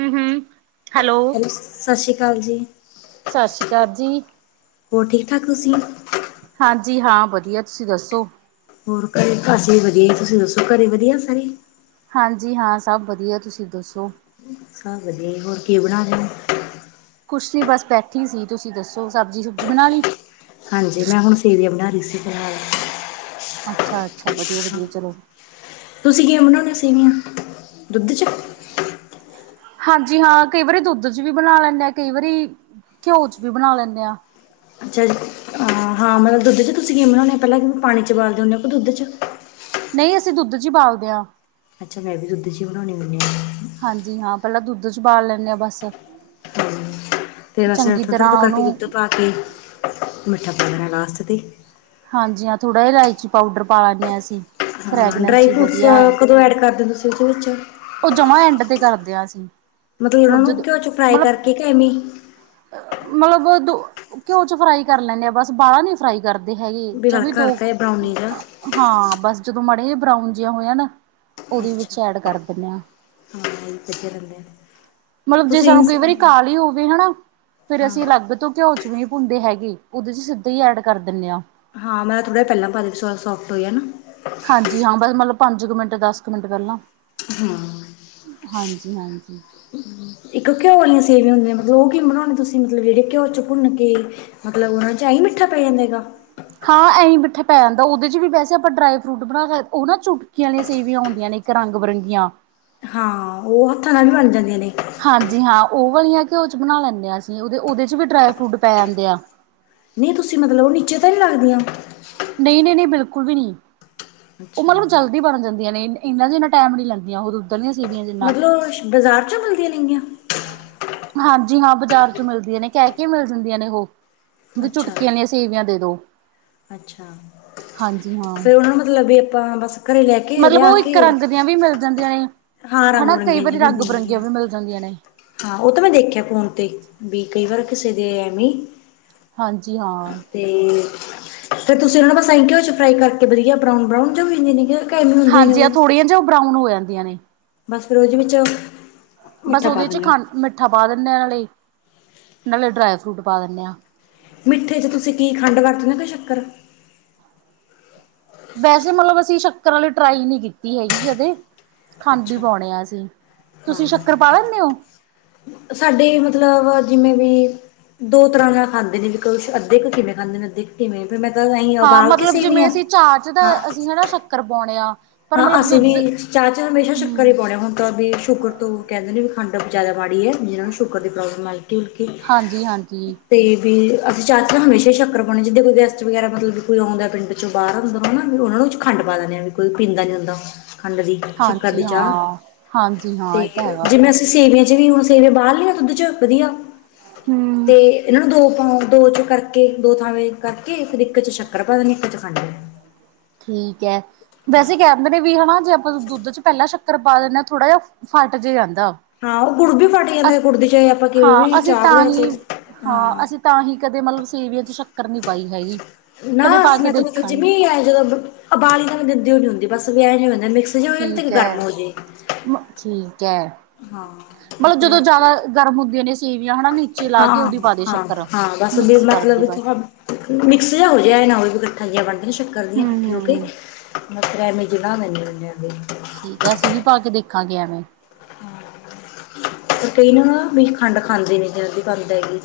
ਹੁੰ, ਹੁੰ ਹੈਲੋ? ਸਾਸ਼੍ਰੀਕਾਲ ਜੀ। ਸਾਸ਼੍ਰੀਕਾਰ ਜੀ ਹੋਰ, ਠੀਕ ਠਾਕ ਤੁਸੀ ਹਾਂਜੀ ਹਾਂ, ਵਧੀਆ ਤੁਸੀਂ ਦੱਸੋ? ਹੋਰ ਘਰੇ ਘਸ ਈ ਵਧੀਆ ਈ ਤੁਸੀ ਦੱਸੋ ਘਰੇ ਵਧੀਆ ਸਾਰੇ? ਹਾਂਜੀ ਹਾਂ, ਸਭ ਵਧੀਆ ਤੁਸੀਂ ਦੱਸੋ? ਸਭ ਵਧੀਆ ਈ ਹੋਰ ਕੀ ਬਣਾ ਰੇ ਓ? ਕੁਛ ਨੀ ਬਸ ਬੈਠੀ ਸੀ ਤੁਸੀ ਦੱਸੋ ਸਬਜ਼ੀ- ਸੁਬਜ਼ੀ ਬਣਾ ਲੀ? ਹਾਂਜੀ ਮੈਂ ਹੁਣ ਸੇਵੀਆਂ ਬਣਾ ਰੀ ਸੀ ਫਿਲਹਾਲ ਅੱਛਾ, ਅੱਛਾ ਵਧੀਆ, ਹਾਂ, ਵਧੀਆ ਚਲੋ। ਤੁਸੀਂ ਕਿਵੇਂ ਬਣਾਨੇ ਓ ਸੇਵੀਆਂ ਦੁੱਧ 'ਚ? ਹਾਂਜੀ ਹਾਂ ਕਈ ਵਾਰੀ ਦੁੱਧ ਚ ਵੀ ਬਣਾ ਲੈਂਨੇ ਆ ਕਈ ਵਾਰੀ ਘਿਓ ਚ ਵੀ ਬਣਾ ਲੈਂਨੇ ਆਂ ਅੱਛਾ ਜੀ ਹਾਂ ਮਤਲ ਦੁੱਧ ਚ ਤੁਸੀਂ ਕੀਏ ਬਣਾਂਨੇ ਆ ਪੈਲਾਂ ਤੁਸੀ ਪਾਣੀ ਚ ਬਾਲਦੇ ਹੁੰਦੇ ਹੋ ਕੇ ਦੁੱਧ ਚ। ਨਈ ਅਸੀਂ ਦੁੱਧ ਚ ਈ ਬਾਲਦੇ ਆਂ। ਅੱਛਾ ਮੈਂ ਵੀ ਦੁੱਧ ਚੀ ਬਣਾਂਨੀ ਹੁੰਨੀ ਆਂ ਹਾਂਜੀ, ਹਾਂ ਪੈਲਾਂ ਦੁੱਧ ਚ ਬਾਲ ਲੈਂਦੇ ਆ ਬਸ। ਫਿਰ ਬਸ ਚੰਗੀ ਥੋੜ ਥੋੜ ਤਰ੍ਹਾਂ ਕਰਕੇ ਦੁੱਧ ਉਹਨੂੰ ਪਾ ਕੇ ਮਿੱਠਾ ਪਾ ਦੇਣਾ ਲਾਸਟ ਤੇ ਹਾਂਜੀ ਹਾਂ ਥੋੜ੍ਹਾ ਇਲਾਇਚੀ ਪਾਊਡਰ ਪਾ ਲੈਂਨੇ ਆਂ ਅਸੀਂ ਹਾਂ ਫਰੈਗਨੈਂਸ ਡਰਾਈ ਜੀ ਫਰੂਟਸ ਵਧੀਆ ਕਦੋਂ ਐਡ ਕਰਦੇ ਓ ਤੁਸੀਂ ਓਦੇ ਵਿੱਚ? ਓ ਜਮਾ ਐਂਡ ਤੇ ਕਰਦੇ ਆ ਅਸੀ। ਮਤਲਬ ਓਨਾਂ ਨੂੰ ਘਿਓ ਚ ਫਰਾਈ ਕਰਕੇ ਕੇ ਐਮੇ ਮਲਬ ਦੋ ਘਿਓ ਚ ਫਰਾਈ ਕਰ ਲੈਂਨੇ ਆ ਬਸ ਬਾਲਾ ਨੀ। ਫਰਾਈ ਕਰਦੇ ਹੈਗੇ ਵੀ ਜਵੇ ਹਲਕਾ ਦੋ ਹਲਕਾ ਜਿਹਾ ਬਰਾਉਨੀ ਜਾ ਹਾਂ, ਬਸ ਜਦੋਂ ਮਾੜੀਆ ਜ ਬਰਾਊਨ ਜੀਆ ਹੋ ਜਾਣ ਓ ਦੀ ਵਿੱਚ ਐਡ ਕਰ ਦਿੰਨੇ ਆਂ। ਚ ਰਦੇ [unintelligible] ਮਲਬ ਜੇ ਸਾਨੂੰ ਕਈ ਵਾਰੀ ਕਾਲੀ ਹੋਵੇ ਹਨਾ ਫੇਰ ਹਾਂ ਅਸੀਂ ਅਲੱਗ ਤੋਂ ਘਿਓ ਚ ਵੀ ਭੁੰਨਦੇ ਹੈਗੇ ਓਦੇ ਚ ਸਿੱਧਾ ਈ ਐਡ ਕਰ ਦਿੰਨੇ ਆ। ਹਾਂ ਮੈਂ ਥੜਾਿ ਪਹਿਲਾਂ ਪਾ ਵੀਸ ਸੋਫ ਹੋਈਾ ਹਾਂਜੀ ਹਾਂ ਬਸ ਮਤਲਬ ਪੰਜ ਕੁ ਮਿੰਟ ਦਸ ਕੁ ਮਿੰਟ ਪਹਿਲਾਂ ਹਾਂ ਹਾਂਜੀ ਹਾਂਜੀ ਇੱਕ ਘਿਓ ਵਾਲੀਆਂ ਸੇਵੀਆਂੁੰਆਂ ਮਤਲਬ ਉਹ ਕੀ ਬਣਾਉ ਤੁਸੀਂ ਮਤਲਬ ਜਹੜੇ ਘਿਓ ਚ ਭੁੰਨ ਕੇ ਮਤਲਬ ਉਹਨਾ ਚ ਆਈ ਮਿੱਠਾ ਪੈ ਜਾਂਦਾਗਾ ਹਾਂ ਇਂ ਮਿੱਠਾ ਪੈ ਜਾਂਦਾ ਉਹਦੇ ਚ ਵੀ ਵੈਸੇ ਆਪਾਂ ਡਰਾਈ ਫਰੂਟ ਬਣਾ ਸਕ ਉਹ ਨਾ ਚੁੱ ਸੀ ਵਾਲੀਆਂ ਸੇਵੀਆਂ ਹੁੰਦੀਆਂ ਨੇ ਇੱਕ ਰੰ ਬਿਰੰਗੀਆਂ ਹਾਂ ਉਹ ਹੱਥਾਂ ਨਾਲ ਵੀ ਬਣ ਜਾਂਦੀਆਂ ਨੇ ਹਾਂਜੀ ਹਾਂ ਉਹ ਵਾਲੀਆਂ ਘਿਓ ਚ ਬਣਾ ਲੈਂਦੇ ਹਾਂ ਅਸੀਂ ਉਹਦੇ ਉਹਦੇ ਚ ਵੀ ਡਰਾਈ ਫਰੂਟ ਪੈ ਜਾਂਦੇ ਆ ਨਹੀਂ ਤੁਸੀਂ ਮਤਲਬ ਉਹ ਨੀਚੇ ਤਾਂ ਨਹੀਂ ਲੱਗਦੀਆਂ ਨਹੀਂ ਨਹੀਂ ਨਹੀਂ ਬਿਲਕੁਲ ਵੀ ਨਹੀਂ ਉਹ ਅੱਛਾ ਮਤਲਬ ਜਲਦੀ ਬਣ ਜਾਂਦੀ ਨੇ ਇੰਨਾ ਇੰਨਾ ਟਾਈਮ ਨੀ ਲੈਂਦੀਆਂ ਉਹ ਦੁੱਧ ਦੀਆਂ ਸੇਵੀਆਂ ਜਿੰਨਾ। ਮਤਲਬ ਬਾਜ਼ਾਰ 'ੋਂ ਮਿਲਦੀਆਂ ਨੇੰਗੀਆਂ ਹਾਂਜੀ ਹਾਂ ਬਾਜ਼ਾਰ ਚ ਮਿਲਦੀਆਂ ਨੇ ਕਹਿ ਕੇ ਮਿਲ ਜਾਂਦੀਆਂ ਨੇ ਉਹ ਵੀ ਅੱਛਾ ਚੁਟਕੀਆਂ ਨੇ ਸੇਵੀਆਂ ਦੇ ਦੋ ਅੱਛਾ ਹਾਂਜੀ ਹਾਂ ਫੇਿਰ ਉਹਨਾਂ ਨੂੰ ਮਤਲਬ ਵੀ ਆਪਾਂ ਬਸ ਘਰੇ ਲੈ ਕੇ ਮਤਲਬ ਲਿਆ ਉਹ ਇੱਕ ਕੇ ਰੰਗ ਦੀਆਂ ਵੀ ਮਿਲ ਜਾਂਦੀਆਂ ਨੇ ਹਾਂ ਰੰਗ ਹਨਾ ਕਈ ਬਿਰੰਗੀਆਂ ਜੀ ਵਾਰੀ ਵੀ ਰੰਗ ਹੁੰਦੀਆਂ ਬਿਰੰਗੀਆਂ ਨੇਗੀਆਂ ਵੀ ਮਿਲ ਜਾਂਦੀਆਂ ਨੇ ਹਾਂ ਉਹ ਤਾਂ ਮੈਂ ਦੇਖਿਆ ਫੋਨ ਤੇ ਵੀ ਕਈ ਵਾਰ ਕਿਸੇ ਦੇ ਐਵੇ ਹਾਂਜੀ ਹਾਂ ਤੇ ਫੇਿਰ ਤੁਸੀਂ ਉਹ ਨਾ ਬਸਘਿਓ ਵਿੱਚ ਫਰਾਈ ਕਰਕੇ ਵਧੀਆ ਬਰਾਊਨ ਬਰਾਊਨ ਜੋ ਵੀ ਇੰ ਨ ਹਾਂਜੀ ਆ ਥੋੜੀਆਂ ਜਿਆਂ ਉਹ ਬਰਾਊਨ ਹੋ ਜਾਂਦੀਆਂ ਨੇ ਬਸ ਫਿਰ ਉਹਦੇ ਵਿੱਚ ਬਸ ਮਿੱਠਾ ਪਾ ਉਹਦੇ ਚ ਦਿੰਦੇ ਹੋ ਖਾ ਮਿੱਠਾ ਪਾ ਦਿੰਦੇ ਹਾਂ ਨਾਲੇ ਨਾਲੇ ਡਰਾਈ ਫਰੂਟ ਪਾ ਦਿੰਦੇ ਹਾਂ ਮਿੱਠੇ ਚ ਤੁਸੀਂ ਕੀ ਖੰਡ ਵਰਤਦੇ ਕੋਈ ਚੱਕਰ ਵੈਸੇ ਮਤਲਬ ਅਸੀਂ ਸ਼ੱਕਰ ਵਾਲੀ ਟਰਾਈ ਨਹੀਂੀ ਕੀਤੀ ਹੈਗੀ ਕਦੇ ਖੰਡ ਹੀ ਅੱਛਾ ਪਾਉਣੇ ਆ ਸੀ ਤੁਸੀਂ ਸ਼ੱਕਰ ਹਾਂ ਪਾ ਲੈਂਦੇ ਹੋ ਸਾਡੇ ਮਤਲਬ ਜਿਵੇਂ ਵੀ ਦੋ ਤਰ੍ਹਾਂ ਨਾਲ ਖਾਂਦੇ ਨੇ ਵੀ ਕੁਛ ਅੱਧੇ ਕੁ ਕਿਵੇਂ ਖਾਂਦੇ ਨੇ ਅੱਧੇ ਕਿਵੇਂ ੈਂ ਤਾਂ ਹਾਂ ਉਬਾਲ ਕੇ ਮਤਲਬ ਜਿਵੇਂ ਸੇਵੀਆਂ ਅਸੀਂ ਚਾਰ ਚ ਦਾ ਹਾਂ ਅਸੀਂ ਹਨਾ ਸ਼ੱਕਰ ਪਾਉਣੇਿਆ ਹਾਂ ਅਸੀਂ ਵੀ ਚਾਹ ਚਾਹ ਹਮੇਸ਼ਾ ਸ਼ੱਕ ਹੀ ਪਾਉਣੇ ਹੁਣ ਤਾਂ ਵੀ ਸ਼ੁਕਰ ਉਹ ਕਹਿੰਦੇ ਵੀ ਖੰਡ ਜਿਆਦਾਾੜੀ ਹੈ ਜਿਹਨਾਂ ਨੂੰ ਸ਼ੂਗਰ ਦੀ ਪ੍ਰੋਬਲਮ ਮਲਟੀ ਉਲਕੀ ਹਾਂਜੀ ਹਾਂਜੀ ਤੇ ਵੀ ਅਸੀਂ ਚਾ ਚ ਹਮੇਸ਼ਾ ਹੀ ਸ਼ੱਕਰ ਪਾਉਣੇ ਜਿੱਦਾਂ ਕੋਈ ਗੈਸਟ ਵਗੈਰਾ ਮਤਲਬ ਕੋਈ ਆਉਂਦਾ ਪਿੰਡ ਚੋਂ ਬਾਹਰ ਹੁੰਦਾ ਵਾ ਵੀ ਉਹਨਾ ਨੂੰ ਚ ਖੰਡ ਪਾ ਦਿੰਦੇ ਆ ਵੀ ਕੋਈ ਪੀਂਦਾ ਨੀ ਹੁੰਦਾ ਖੰਡ ਦੀ ਸ਼ੱਕਰ ਦੀ ਹਾਂਜੀ ਚਾਹ ਹਾਂ ਹਾਂਜੀ ਹਾਂ ਤੇ ਇਹ ਤਾਂ ਹੈਗਾ ਜਿਵੇਂ ਸੇਵੀਆਂ ਚ ਵੀ ਹੁਣ ਸੇਵੇ ਬਾਹਰ ਲਈੀਆਂ ਦੁੱਧ ਚ ਵਧੀਆ ਹੂੰ ਤੇ ਇਹਨਾਂ ਨੂੰ ਦੋ ਪਾ ਦੋ ਚ ਕਰਕੇ ਦੋ ਥਾਵੇਂ ਕਰਕੇ ਫਿਰ ਇੱਕ ਚ ਸ਼ੱਕਰ ਪਾ ਨੇ ਇੱਕ ਚ ਖੰਡ ਠੀਕ ਹੈ ਵੈਸੇ ਕਹ ਦਿੰਦੇ ਨੇ ਵੀ ਹਨਾ ਜੇ ਆਪਾਂ ਦੁੱਧ ਚ ਪਹਿਲਾਂ ਸ਼ੱਕਰ ਪਾ ਦੇ ਨਾਂ ਥੋੜਾ ਜਿਹਾ ਫੱਟ ਜੇ ਜਾਂਦਾ। ਹਾਂ ਓ ਗੁੜ ਬੀ ਫਟ ਜਾਂਦਾ ਅਸ ਗੁੜ ਦੀ ਚੇ ਆਪਾਂ ਕਿਵੇਂ ਹਾਂ ਵੀ ਅਸੀਂ ਚਾਹ ਵੀ ਤਾਂ ਰੱਖੇ ਹੀ ਹਾਂ। ਤਾਂ ਹੀ ਕਦੇ ਮਲਬ ਸੇਵੀਆਂ ਦੀ ਸ਼ਕ ਨਾ ਮੈਂ ਤ ਮਤਲਬ ਦੇਖਾਂਗੇ ਜਿਮੀਂ ਆਈ ਜਬ ਅਬਾਲੀਆ ਵੀ ਦਿੰਦੀ ਨੀ ਹੁੰਦੀ ਬਸ ਵੀ ਐ ਨੀ ਹੁੰਦਾ ਮਿਸ ਠੀਕ ਐ। ਠੀਕ ਐ। ਹਾਂ ਵੀ ਮਤਲਬ ਫਿਰ ਜਦੋਂ ਜਾਦਾ ਠੀਕ ਗਰਮ ਹੁੰਦੀਆ ਨੇ ਸੇਵੀਆਂ ਹਨਾ ਨੀ। ਹਾਂ ਹਾਂ ਹਾਂ ਬਸ। ਬੀ ਕਰਦੇ ਮਤਲਬ ਏਥੇ ਬਸ ਮਿਕਸ ਜਿਹਾ ਹੋ ਜੈ ਐ ਨਾ ਹੋਏ ਵੀ ਗਠਾ ਜੀਆ ਬਣ ਜਾ ਣ ਸ਼ੱਕਰ ਦੀਆਂ ਕੱਠੀ ਹੋ ਕੇ। ਹੂੰ-ਹੂੰ [unintelligible] ਠੀਕ ਐ। ਅਸੀ ਵੀ ਪਾ ਕੇ ਦੇਖਾਂਗੇ ਐਵੇਂ। ਕਈ ਨਾ ਬਈ ਖੰਡ ਪਾਂਦੇ ਨੀ ਜਲਦੀ ਪਕ ਜਾਏਗੀ।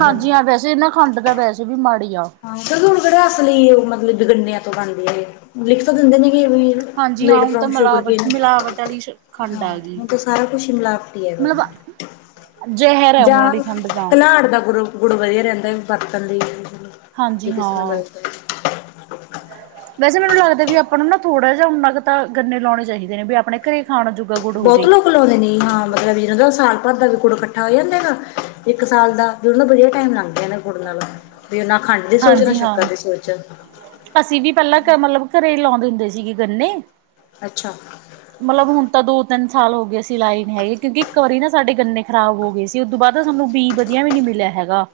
ਹਾਂਜੀ ਹਾਂ ਵੈਸੇ ਨਾ ਖੰਡ ਤਾ ਵੈਸੇ ਵੀ ਮਾੜੀ ਆ। ਹਾਂ। ਚਲੋ ਹੁਣ ਕੇਹੜੇ ਅਸਲੀ ਓ ਮਤਲਬ ਗੰਨਿਆਂ ਤੋਂ ਬਣਦੇ ਆ ਏ। ਲਿਖ ਤਾਂ ਦਿੰਦੇ ਨੇਗੇ ਵੀ ਹਾਂਜੀ ਹਾਂ ਮੇਡ ਹੁਣ ਤਾਂ ਫਰੋਮ‌ ਮਿਲਾਵਟ ਸ਼ੂਗਰਕੇਨ। ਮਿਲਾਵਟ ਵਾਲੀ ਖੰਡ ਹਾਂ ਆ ਗਈ। ਹੁਣ ਤਾਂ ਸਾਰਾ ਕੁਛ ਈ ਮਿਲਾਵਟੀ ਹੈਗਾ। ਮਤਲਬ ਜ਼ਹਿਰ ਹੈ ਹੁਣ ਜਾਂ ਵਾਲੀ ਖੰਡ ਤਾਂ ਘਲਾੜ ਦਾ ਗੁਰ ਗੁੜ ਵਧੀਆ ਰੈਂਦਾ ਵਰਤਣ ਲਈ। ਹਾਂਜੀ ਜੇ ਕਿਸਰਾ ਹਾਂ ਬਰਤ ਵੈਸੇ ਮੈਨੂੰ ਲੱਗਦਾ ਵੀ ਆਪਾਂ ਨੂੰ ਨਾ ਥੋੜਾ ਜਾ ਉੰਨਾ ਕੁ ਤਾਂ ਗੰਨੇ ਲੋਣੇ ਚਾਹੀਦੇ ਨੇ ਬੀ ਅਪਣੇ ਘਰੇ ਖਾਣ ਜੋ ਬੋਤ ਲੋਕ ਲੋਂਦੇ ਨੇ। ਹਾਂ ਮਤਲਬ ਈਨਾ ਦਾ ਸਾਲ ਭਰ ਦਾ ਗੁੜ ਕੱਠਾ ਹੋ ਜਾਂਦਾ ਹੈਗਾ। ਇਕ ਸਾਲ ਦਾ। ਫੇਰ ਓਹ ਨਾ ਵਧੀਆ ਟੈਮ ਲੰਗ ਜਾਂਦਾ ਗੁੜ ਨਾਲ। ਵੀ ਓਹ ਨਾ ਖੰਡ ਦੀ ਸੋਚ ਨਾ ਸ਼ੱਕਰ ਦੀ ਸੋਚ। ਅਸੀ ਵੀ ਪੈਲਾਂ ਕ ਮਤਲਬ ਘਰੇ ਈ ਲੋਂਦੇ ਹੁੰਦੇ ਸੀਗੇ ਗੰਨੇ। ਅੱਛਾ। ਮਲਬ ਹੁਣ ਤਾਂ ਦੋ ਤਿੰਨ ਸਾਲ ਹੋ ਗਏ ਅਸੀ ਸੀ ਲਾਏ ਨੀ ਹੈਗੇ। ਕਿਉਂਕਿ ਇੱਕ ਵਾਰੀ ਨਾ ਸਾਡੇ ਗੰਨੇ ਖ਼ਰਾਬ ਹੋ ਗਏ ਸੀ। ਉਦੂ ਬਾਦ ਸਾਨੂੰ ਬੀ ਵਧੀਆ ਵੀ ਨੀ ਮਿਲਿਆ ਹੈਗਾ।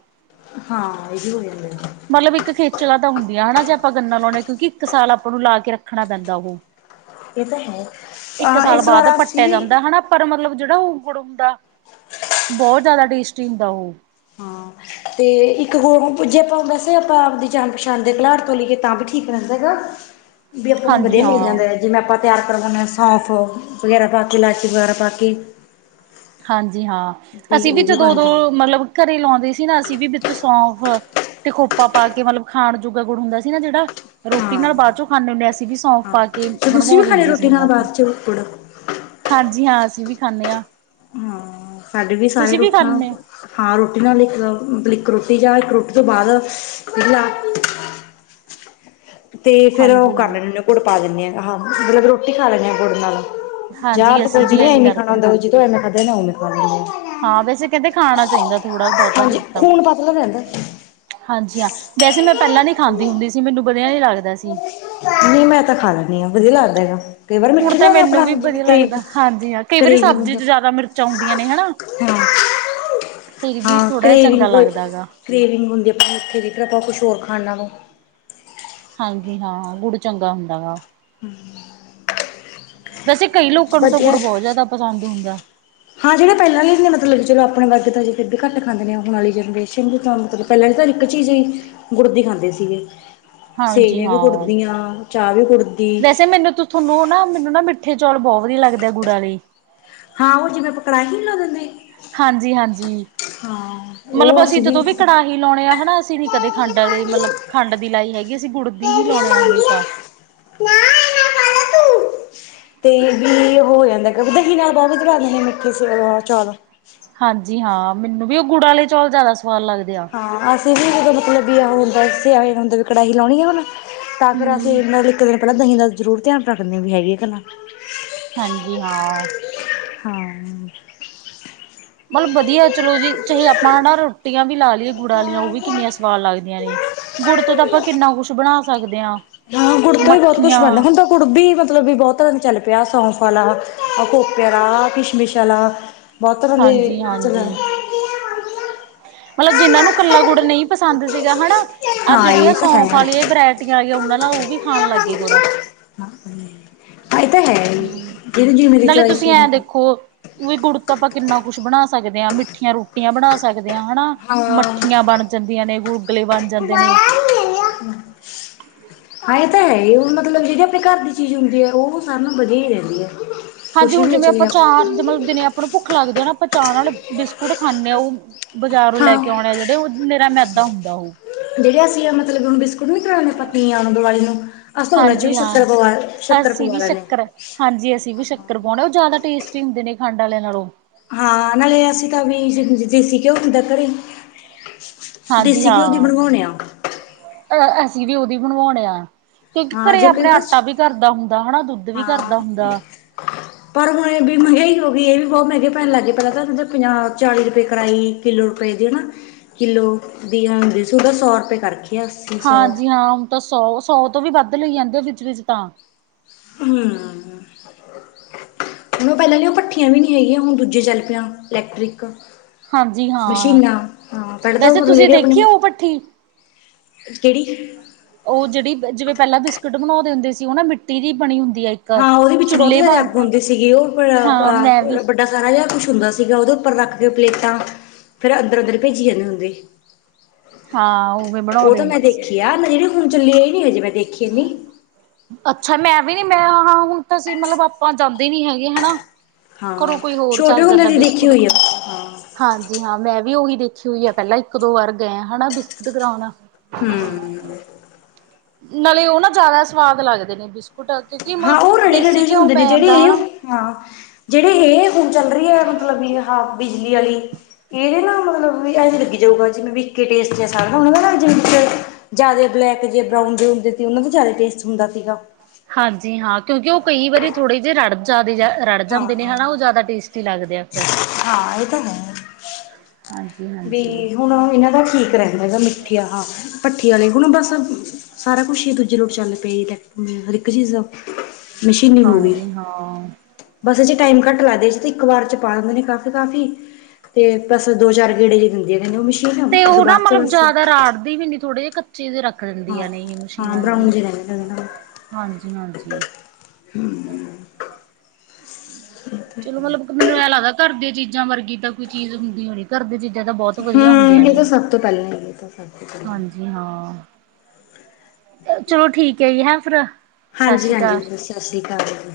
ਹਾਂ ਏ ਵੀ ਹੋ ਜਾਂਦਾ ਏ। ਮਲਬ ਇੱਕ ਖੇਚਲਾ ਤਾਂ ਹੁੰਦੀਆਂ ਹਨਾ ਜੇ ਆਪਾਂ ਗੰਨਾ ਲੋਂਣੇ ਕਿਉਂਕਿ ਇੱਕ ਸਾਲ ਆਪਾਂ ਨੂੰ ਲਾ ਕੇ ਰੱਖਣਾ ਪੈਂਦਾ ਓਹ। ਏ ਤਾਂ ਹੈ। ਅ ਸਾਲ ਇਸ ਵਾਰ ਬਾਅਦ ਪੱਟਿਆ ਆਸੀ ਜਾਂਦਾ ਹਨਾ ਪਰ ਮਤਲਬ ਜੇੜਾ ਓਹ ਗੁੜ ਹੁੰਦਾ ਬੋਤ ਜਾਦਾ ਟੇਸਟੀ ਹੁੰਦਾ ਓਹ। ਹਾਂ। ਤੇ ਇੱਕ ਹੋਰ ਜੇ ਆਪਾਂ ਵੈਸੇ ਆਪਾਂ ਆਪਦੀ ਜਾਨ ਪਛਾਣ ਦੇ ਘਲਾੜ ਤੋਂ ਲਈਏ ਤਾਂ ਵੀ ਠੀਕ ਰੈਂਦਾ ਹੈਗਾ। ਬੀ ਆਪਾਂ ਨੂੰ ਹਾਂਜੀ ਵਧੀਆ ਮਿਲ ਹਾਂ ਜਾਂਦਾ ਐ। ਜਿਵੇਂ ਆਪਾਂ ਤਿਆਰ ਕਰਵਾਨੇ ਆਂ ਸੌਂਫ ਵਗ਼ੈਰਾ ਪਾ ਕੇ ਲਾਚੀ ਵਗੈਰਾ ਪਾ ਕੇ। ਹਾਂਜੀ ਹਾਂ। ਅਸੀ ਵੀ ਜਦੋਂ ਓਦੋਂ ਮਤਲਬ ਘਰੇ ਲੋਂਦੇ ਸੀ ਨਾ ਅਸੀ ਵੀ ਵਿੱਚ ਸੌਂਫ ਤੇ ਖੋਪਾ ਪਾ ਕੇ ਮਤਲਬ ਖਾਣ ਜੋਗਾ ਗੁੜ ਹੁੰਦਾ ਸੀ ਨਾ ਜੇੜਾ ਆ ਰੋਟੀ ਹਾਂ ਨਾਲ ਬਾਦ ਚੋਂ ਖਾਂਨੇ ਹੁੰਨੇ ਅਸੀ ਵੀ ਸੌਂਫ ਹਾਂ ਪਾ ਕੇ ਤੇ ਤੁਸੀਂ ਬਣਵਾ ਵੀ ਖਾਣੀ ਦਿੰਦੇ ਸੀ ਰੋਟੀ ਨਾਲ ਉਨਾਂ ਤੋਂ। ਬਾਅਦ ਚ ਗੁੜ ਹਾਂਜੀ ਹਾਂ ਅਸੀ ਵੀ ਖਾਂਨੇ ਆਂ। ਹਾਂ। ਸਾਡੇ ਵੀ ਸਾਰੇ ਰੁੱਠਿਯਾਂ ਖਾਂਦੇ ਹੋ ਹਾਂ ਰੋਟੀ ਨਾਲ ਇੱਕ ਮਲ ਇੱਕ ਰੋਟੀ ਜਾਂ ਇੱਕ ਰੋਟੀ ਤੋਂ ਬਾਦ ਯਾ ਤੇ ਫਿਰ ਓ ਹਾਂਜੀ ਕਰ ਹਾਂ ਲੈਂਨੇ ਗੁੜ ਪਾ ਦਿੰਨੇ ਆ। ਹਾਂ ਮਤਲਬ ਰੋਟੀ ਖਾ ਲੈਂਨੇ ਆਂ ਗੁੜ ਨਾਲ। ਹਾਂਜੀ ਯਾਦ ਕੋ ਅਸੀਂ ਵੀ ਜਿਵੇ ਐਂ ਐਵੇਂ ਖਾਣਾ ਕਰਦੇ ਹਾਂ ਹੁੰਦਾ ਜਦੋਂ ਐਵੇਂ ਖਾਂਦਾ ਨਾ ਉਵੇਂ ਖਾ ਲੇਨੇ ਆਂ। ਹਾਂ ਵੈਸੇ ਕੈਂਦੇ ਖਾਣਾ ਚਾਈਦਾ ਥੋੜਾ ਬੋਤਾ ਹਾਂਜੀ ਗੁੜ ਤਾਂ। ਖੂਨ ਪਤਲਾ ਰਹਿੰਦਾ ਹਾਂਜੀ ਹਾਂ। ਵੈਸੇ ਮੈਂ ਪਹਿਲਾਂ ਨੀ ਖਾਂਦੀ ਹੁੰਦੀ ਸੀ ਮੈਨੂੰ ਬੜੀਆ ਨੀ ਲੱਗਦਾ ਸੀ। ਨਈ ਮੈਂ ਤਾਂ ਖਾ ਲੈਨੀ ਆਂ। ਵਧੀਆ ਲਾਗਦੇਗਾ। ਹੁਣ ਤਾਂ ਮੈਨੂੰ ਵੀ ਬਧੀਆ ਲੱਗਦਾ। ਹਾਂਜੀ ਹਾਂ ਕਈ ਵਾਰੀ ਕਰੇਵਿੰਗ ਸਬਜ਼ੀ ਹੁੰਦੀ ਚ ਜਾਦਾ ਮਿਰਚਾਂ ਹੁੰਦੀਆਂ ਨੇ ਹੈਨਾ। ਹਾਂ। ਹਾਂ ਥੋੜ੍ਹਾ ਜਿਹਾ ਕਰੇਵੀ ਚੰਗਾ ਕੋਈ ਲੱਗਦਾ ਗਾ। ਕ੍ਰੇਵਿੰਗ ਹੁੰਦੀ ਆਪਾਂ ਉੱਥੇ ਵੀ ਆਪਾਂ ਕੁਛ ਹੋਰ ਖਾਨਾ ਵਾ। ਹਾਂਜੀ ਹਾਂ ਗੁੜ ਚੰਗਾ ਹੁੰਦਾ ਵਾ। [unintelligible] ਵੈਸੇ ਕਈ ਲੋਕਾਂ ਨੂੰ ਤਾਂ ਗੁੜ ਵਧੀਆ ਬੋਤ ਜਾਦਾ ਪਸੰਦ ਹੁੰਦਾ। ਹਾਂ ਜੇੜੇ ਪੈਲਾਂ ਨੀ ਸੀ ਮਤਲਬ ਚਲ ਆਪਣੇ ਬਾਕਿ ਤਾ ਹਜੇ ਫਿਰ ਵੀ ਘੱਟ ਖਾਂਦੇ ਹੁਣ ਵਾਲੀ ਜਨਰੇਸ਼ਨ ਦੀ ਤਾਂ ਮਤਲਬ ਪੈਲਾਂ ਤਾਂ ਇੱਕ ਚੀਜ਼ ਹੀ ਗੁੜ ਦੀ ਖਾਂਦੇ ਸੀਗੇ। ਹਾਂਜੀ ਸੇਵੀਆਂ ਵੀ ਗੁੜ ਹਾਂ। ਦੀਆਂ ਚਾ ਵੀ ਗੁੜਦੀ। ਥਾਨੂੰ ਓ ਨਾ ਮੈਨੂੰ ਨਾ ਮਿੱਠੇ ਚੌਲ ਬਹੁ ਵਧੀਆ ਲੱਗਦੇ ਗੁੜਾ ਆਲੇ। ਹਾਂ ਓ ਜਿਵੇਂ ਪਕੜਾਹੀ ਨੀ ਹੋ ਜਾਂਦੀ। ਹਾਂਜੀ ਹਾਂਜੀ ਮਲਬ ਅਸੀਂ ਜਦੋਂ ਵੀ ਕੜਾਹ- ਹੀ ਲਾਉਣੇ ਆ ਹਨਾ ਅਸੀਂ ਨੀ ਕਦੇ ਖੰਡ ਅਲੇ ਮਲਬ ਖੰਡ ਦੀ ਲਾਈ ਹੈਗੀ ਅਸੀਂ ਗੁੜ ਦੀ ਈ ਲਾਉਣੇ ਆ ਹਮੇਸ਼ਾ। [unintelligible] ਤੇ ਕਿ ਹੋ ਜਾਂਦਾ ਕਰਦੇ ਕਿ ਨਾਲ ਬਾ ਬਣਾ ਕੇ ਮਿੱਠੇ ਸੇਵੋ ਚਾਵਲ ਦਾ ਹਾਂਜੀ ਹਾਂ ਮੈਨੂੰ ਵੀ ਓ ਗੁੜ ਆਲੇ ਚੌਲ ਜਾਦਾ ਸਵਾਦ ਲੱਗਦੇ ਆ। ਹਾਂ ਅਸੀਂ ਵੀ ਮਲਬ ਵੀ ਆ ਹੁੰਦਾ ਸਿਆਏ ਹੁੰਦੇ ਵੀ ਕੜਾਹੀ ਲਾਣੀ ਹੁਣ। ਤਾਂ ਫੇਰ ਹੂੰ ਅਸੀਂ ਮਤਬ ਇੱਕ ਦਿਨ ਪੈਲਾਂ ਦਹੀਂ ਦਾ ਜ਼ਰੂਰ ਧਿਆਨ ਰੱਖਦੇ ਆਂ ਬ‌ਈ ਹੈਗੀ ਕੇ ਨਾ। ਹਾਂਜੀ ਹਾਂ ਹਾਂ ਮਲਬ ਵਧੀਆ ਚਲੋ ਜੀ ਚੇ ਆਪਾਂ ਨਾ ਰੋਟੀਆਂ ਵੀ ਲਾ ਲਈਏ ਗੁੜ ਆਲੀਆਂ ਓ ਵੀ ਕਿੰਨੀਆਂ ਸਵਾਦ ਲੱਗਦੀਆਂ ਨੇ ਗੁੜ ਤੋਂ ਤਾਂ ਆਪਾਂ ਕਿੰਨਾ ਕੁੱਛ ਬਣਾ ਸਕਦੇ ਆਂ। ਹਾਂ ਗੁੜ ਤੋਂ ਵੀ ਬੋਤ ਕੁਛ ਬਣਦਾ। ਤਾਂ ਗੁੜ ਬੀ ਮਲਬ ਬੀ ਬੋਤ ਤਰ੍ਹਾਂ ਦਾ ਚੱਲ ਪਿਆ ਸੌਂਫ ਅਲਾ, ਖੋਪੇ ਅਲਾ, ਕਿਸ਼ਮਿਸ਼ ਅਲਾ। ਬੋਤ ਤਰ੍ਹਾਂ ਦੇ ਚੱਲ ਹਾਂਜੀ-ਹਾਂਜੀ ਮਲਬ ਜਿਨਾ ਨੂੰ ਕੱਲਾ ਗੁੜ ਨ‌ਈ ਪਸੰਦ ਸੀਗਾ ਹਨਾ। ਆਹ ਹਾਂ ਜੇੜੀਆਂ ਇਹ ਤਾਂ ਹੈ ਸੌਂਫ ਅਲੀਆਂ ਵਰੈਟੀਆਂ ਆਈਆਂ ਓਨਾਂ ਨਾਲ ਓ ਵੀ ਖਾਣ ਲੱਗ ਗੇ ਗੂੜਾ ਆ। ਾਂ ਹ ਐ ਤਾਂ ਹੈ ਈ। ਹੂੰ, ਜੇੜੀ ਚੀਜੀ ਮੇਰੀ ਚੋਇਸ ਮ ਉ ਵੀ ਗੁੜ ਤਾਂ ਆਪਾਂ ਕਿੰਨਾ ਕੁਛ ਬਣਾ ਸਕਦੇ ਆ ਮਿੱਠੀਆਂ ਰੋਟੀਆਂ ਬਣਾ ਸਕਦੇ ਆਂ ਹਨਾ ਮੱਠੀਆਂ ਬਣ ਜਾਂਦੀਆਂ ਨੇ, ਗੁਲਗਲੇ ਬਣ ਜਾਂਦੇ ਨੇ। ਹਾਂ [unintelligible] ਹਾਂ ਏ ਤਾਂ ਹੈ ਈ ਓ ਮਤਲਬ ਜੇੜੀ ਆਪਣੇ ਘਰ ਦੀ ਚੀਜ਼ ਹੁੰਦੀ ਐ ਓ ਸਾਨੂੰ ਵਧੀਆ ਈ ਰੇਂਦੀ ਐ। ਹਾਂਜੀ ਹੁਣ ਜਿਵੇਂ ਆਪਾਂ ਚਾਅ ਮਤਲਬ ਦਿਨੇ ਆਪਾਂ ਨੂੰ ਭੁੱਖ ਲੱਗਦੀ ਆਪਾਂ ਚਾਅ ਨਾਲ ਬਿਸਕੁਟ ਖਾਂਦੇ ਆਂ ਓ ਬਜ਼ਾਰੋ ਲੈ ਹਾਂ ਕੇ ਆਉਣੇ ਆ ਜੜੇ, ਓ ਨਿਰਾ ਮੈਦਾ ਹੁੰਦਾ ਓ। ਜੇੜੇ ਅਸੀਂ ਆ ਮਤਲਬ ਬਿਸਕੁਟ ਨੀ ਕਰਾਦੇ ਪਤੀਆਂ ਨੂੰ ਦੀਵਾਲੀ ਨੂੰ ਅਸੀ ਓਨਾਂ 'ਚ ਵੀੱ ਹਾਂਜੀ ਹਾਂ ਸ਼ਕਰ ਸ਼ੱਕਰ ਅਸੀਂ ਪਵਾ ਵੀ ਲੇਨੇ ਆ। ਸ਼ੱਕਰ ਹਾਂਜੀ ਅਸੀਂ ਵੀ ਸ਼ੱਕਰ ਪਾਉਣ ਓ ਜ਼ਾਦਾ ਟੇਸਟੀ ਹੁੰਦੇ ਨੇ ਖੰਡ ਆਲਿਆਂ ਨਲੋਂ। ਹਾਂ ਨਾਲੇ ਅਸੀਂ ਤਾਂ ਵੀ ਦੇਸੀ ਘਿਉ ਹੁੰਦਾ ਘਰੇ। ਦੇਸੀ ਘਿਓ ਦੀ ਬਣਵਾਉਣੇ ਆ। ਅਹ ਅਸੀਂ ਵੀ ਓਦੀ ਬਣਵਾਣੇ ਆ। ਕਿਉਂਕਿ ਹਾਂ ਘਰੇ ਜੇ ਕੋਈ ਆਪਣੇ ਬਸ ਆਟਾ ਵੀ ਘਰਦਾ ਹੁੰਦਾ ਹਨਾ ਦੁੱਧ ਵੀ ਹਾਂ ਘਰਦਾ ਹੁੰਦਾ। [unintelligible] ਪਰ ਹੁਣ ਏ ਵੀ ਮਹਿੰਗਾਈ ਹੋ ਗਈ ਏ ਵੀ ਬੋਤ ਮੈਂਗੇ ਪੈਣ ਲੱਗ ਗਏ ਪੈਲਾ ਤਾਂ ਪੰਜਾਹ ਚਾਲੀ ਰੁਪਏ ਕਰਾਈ ਕਿੱਲੋ ਰੁਪਏ ਦੀ ਏ ਨਾ ਕਿੱਲੋ ਦੀ ਹੁੰਦੀ ਸੀ ਓਦਾ ਸੌ ਰੁਪਏ ਕਰਗੇ। ਹਾਂਜੀ ਹਾਂ ਹੁਣ ਤਾਂ ਸੌ ਸੌ ਤੋਂ ਵੀ ਵੱਧ ਲਈ ਜਾਂਦੇ ਆ ਵਿੱਚ ਵਿਚ ਤਾਂ। ਹੂੰ ਹੂੰ। ਹੁਣ ਓ ਪੈਲਾਂ ਦੀ ਓ ਭੱਠੀਆਂ ਵੀ ਨ‌ਈ ਰ‌ਈਆਂ ਹੁਣ ਦੂਜੇ ਚੱਲ ਪ‌ਈਆ ਇਲੈਕਟ੍ਰਿਕ। ਹਾਂਜੀ ਹਾਂ ਮਸ਼ੀਨਾਂ ਹਾਂ ਪੈਡ ਤਾਂ ਵੈਸੇ ਲ ਤੁਸੀਂ ਲੇਗੇ ਆਪਣੇ। ਦੇਖੀ ਉਹ ਭੱਠੀ ਕੇੜੀ ਓ ਜੇੜੀ ਜਿਵੇਂ ਪਹਿਲਾਂ ਬਿਸਕੁਟ ਬਣਾਉਦੇ ਹੁੰਦੇ ਸੀ, ਓ ਨਾ ਮਿੱਟੀ ਦੀ ਬਣੀ ਹੁੰਦੀ ਐ। ਹਾਂ ਓਦੇ ਵਿੱਚ ਬੋਤ ਜਾਦਾ ਅੱਗ ਹੁੰਦੇ ਸੀਗੀ ਓ ਹਾਂ ਮੈਂ ਵੀ ਫੇਰ ਓ ਡਾ ਸਾਰਾ ਜਿਆ ਕੁਛ ਹੁੰਦਾ ਸੀਗਾ ਓਦੇ ਉੱਪਰ ਰੱਖ ਕੇ ਪਲੇਟਾਂ ਫੇਰ ਅੰਦਰ ਅੰਦਰ ਭੇਜੀ ਜਾਂਦੇ ਹੁੰਦੇ। ਹਾਂ ਉਵੇਂ ਓ ਬਣਾਉਂਦੇ ਤਾਂ ਮੈਂ ਹੁੰਦੇ ਦੇਖੀ ਸੀ। ਆ ਜੇੜੀ ਹੁਨ ਚੱਲੀ ਆਈ ਏ ਨੀ ਹਜੇ ਮੈਂ ਦੇਖੀ ਨੀ। ਅੱਛਾ ਮੈਂ ਵੀ ਨੀ ਮੈਂ ਹਾਂ ਹੁਨ ਤਾਂ ਅਸੀਂ ਮਤਲਬ ਆਪਾਂ ਜਾਂਦੇ ਨੀ ਹੈਗੇ ਹਨਾ। ਘਰੋਂ ਹਾਂ ਕੋਈ ਹੋਰ ਛੋਟੇ ਚੱਲ ਹੁੰਦੇ ਜਾਂਦਾ ਦੀ ਦੇਖੀ ਬਿਸਕੁਟ ਹੋਈ ਆ ਕਰੌਨ। ਹਾਂ ਹਾਂਜੀ ਹਾਂ ਮੈਂ ਵੀ ਓਈ ਦੇਖੀ ਹੋਈ ਆ ਪੈਲਾਂ ਇੱਕ ਦੋ ਵਾਰ ਗਏ ਆਂ ਹਨਾ ਬਿਸਕੁਟ ਕਰੌਨ। ਹੂੰ। ਨਾਲੇ ਓ ਨਾ ਜ਼ਾਦਾ ਸਵਾਦ ਲੱਗਦੇ ਨੇ ਬਿਸਕੁਟ। ਕਿਉਂਕਿ ਹਾਂ ਮਤਲਬ ਓ ਰੜੇ-ਰੜੇ ਦੇਸੀ ਜੇ ਘਿਓ ਹੁੰਦੇ ਨੇ ਪੈ ਜੇੜੇ ਜਾਂਦਾ ਏ ਹਨਾ। ਹਾਂ। ਜੇੜੇ ਏ ਹੁਨ ਚੱਲ ਰਈ ਐ ਮਤਲਬ ਵੀ ਆਹਾ ਬਿਜਲੀ ਆਲੀ ਏਹੇ ਨਾ ਮਤਲਬ ਵੀ ਐਂਜੇ ਲੱਗੀ ਜਾਊਗਾ, ਜਿਵੇਂ ਵੀ ਇਕੇ ਟੇਸਟ ਜਾ ਸਾਰੇਆਂ ਦਾ ਜ਼ਾਦੇ ਬਲੈਕ ਜੇ ਬਰਾਊਨ ਜੇ ਹੁੰਦੇ ਸੀ ਓਨਾਂ ਦਾ ਜ਼ਾਦੇ ਟੇਸਟ ਹੁੰਦਾ ਸੀਗਾ। ਹਾਂਜੀ ਹਾਂ ਕਿਓਂਕਿ ਓ ਕਈ ਵਾਰੀ ਥੋੜੇ ਜੇ ਰੜ ਜਾਦੇ ਰੜ ਹਾਂ ਜਾਂਦੇ ਨੇ ਹਨਾ ਓ ਜ਼ਾਦਾ ਟੇਸਟੀ ਲੱਗ ਹਾਂ ਏ ਤਾਂ ਹੈ। ਵੀ ਹਾਂਜੀ-ਹਾਂਜੀ। ਹੁਨ ਏਨਾਂ ਦਾ ਠੀਕ ਰੈਂਦਾ ਗਾ ਮਿੱਠੀਆ ਹਾਂ ਭੱਠੀ ਆਲੇ ਹੁਨ ਬਸ ਸਾਰਾ ਕੁਛ ਈ ਦੂਜੇ ਲੋਟ ਚੱਲ ਪਏ ਟੈਕ ਹਰ ਇੱਕ ਚੀਜ਼ ਮਸ਼ੀਨੀ ਹੋਗੇ। ਹਾਂਜੀ ਹਾਂ। ਬਸ ਏ ਚ ਟਾਈਮ ਘੱਟ ਲੱਗਦੈ ਏ ਚ ਇੱਕ ਵਾਰ ਚ ਪਾ ਦਿੰਦੇ ਨੇ ਕਾਫੀ-ਕਾਫੀ, ਤੇ ਬਸ ਦੋ ਚਾਰ ਗੇੜੇ ਜੇ ਦਿੰਦੀ ਆ ਕੈਂਦੇ ਓ ਮਸ਼ੀਨ ਤੇ ਅ ਓਦੋਂ ਉਹ ਨਾ ਬਾਦ ਚ ਮਤਲਬ ਬਸ ਜ਼ਿਆਦਾ ਰਾੜਦੀ ਵੀ ਮੈਨੇ ਥੋੜੇ ਜੇ ਕੱਚੇ ਜੇ ਰੱਖਦੇ ਨੇ। ਇਹ ਹਾਂ-ਹਾਂ ਮਸ਼ੀਨਾਂ ਬ੍ਰਰਾਊਨ ਜਿਹੜੀ। ਜੇ ਰੈਂਦੇ ਨੇ ਓਦੇ ਨਾਲ। ਹਾਂਜੀ-ਹਾਂਜੀ। ਹੂੰ। ਚਲੋ ਮਤਲਬ ਮੈਨੂੰ ਐਂ ਲੱਗਦਾ ਘਰ ਦੀਆਂ ਚੀਜ਼ਾਂ ਵਰਗੀ ਤਾਂ ਕੋਈ ਚੀਜ਼ ਹੁੰਦੀ ਓ ਨੀ। ਘਰ ਦੀਆਂ ਚੀਜ਼ਾਂ ਤਾਂ ਬੋਤ ਵਦੀਆ ਹੁੰਦੀਆਂ ਹੂੰ ਇਹ ਤਾਂ ਨੇ, ਸਭ ਤੋਂ ਪਹਿਲਾਂ ਹੀ ਇਹ ਤਾਂ ਸਭ ਤੋਂ ਪਹਿਲਾਂ ਹਾਂਜੀ ਹਾਂ। ਚਲੋ ਠੀਕ ਐ ਜੀ ਹੈਂ ਫੇਰ। ਹਾਂਜੀ-ਹਾਂਜੀ ਸਸ ਰੀ ਕਾਲ ਜੀ।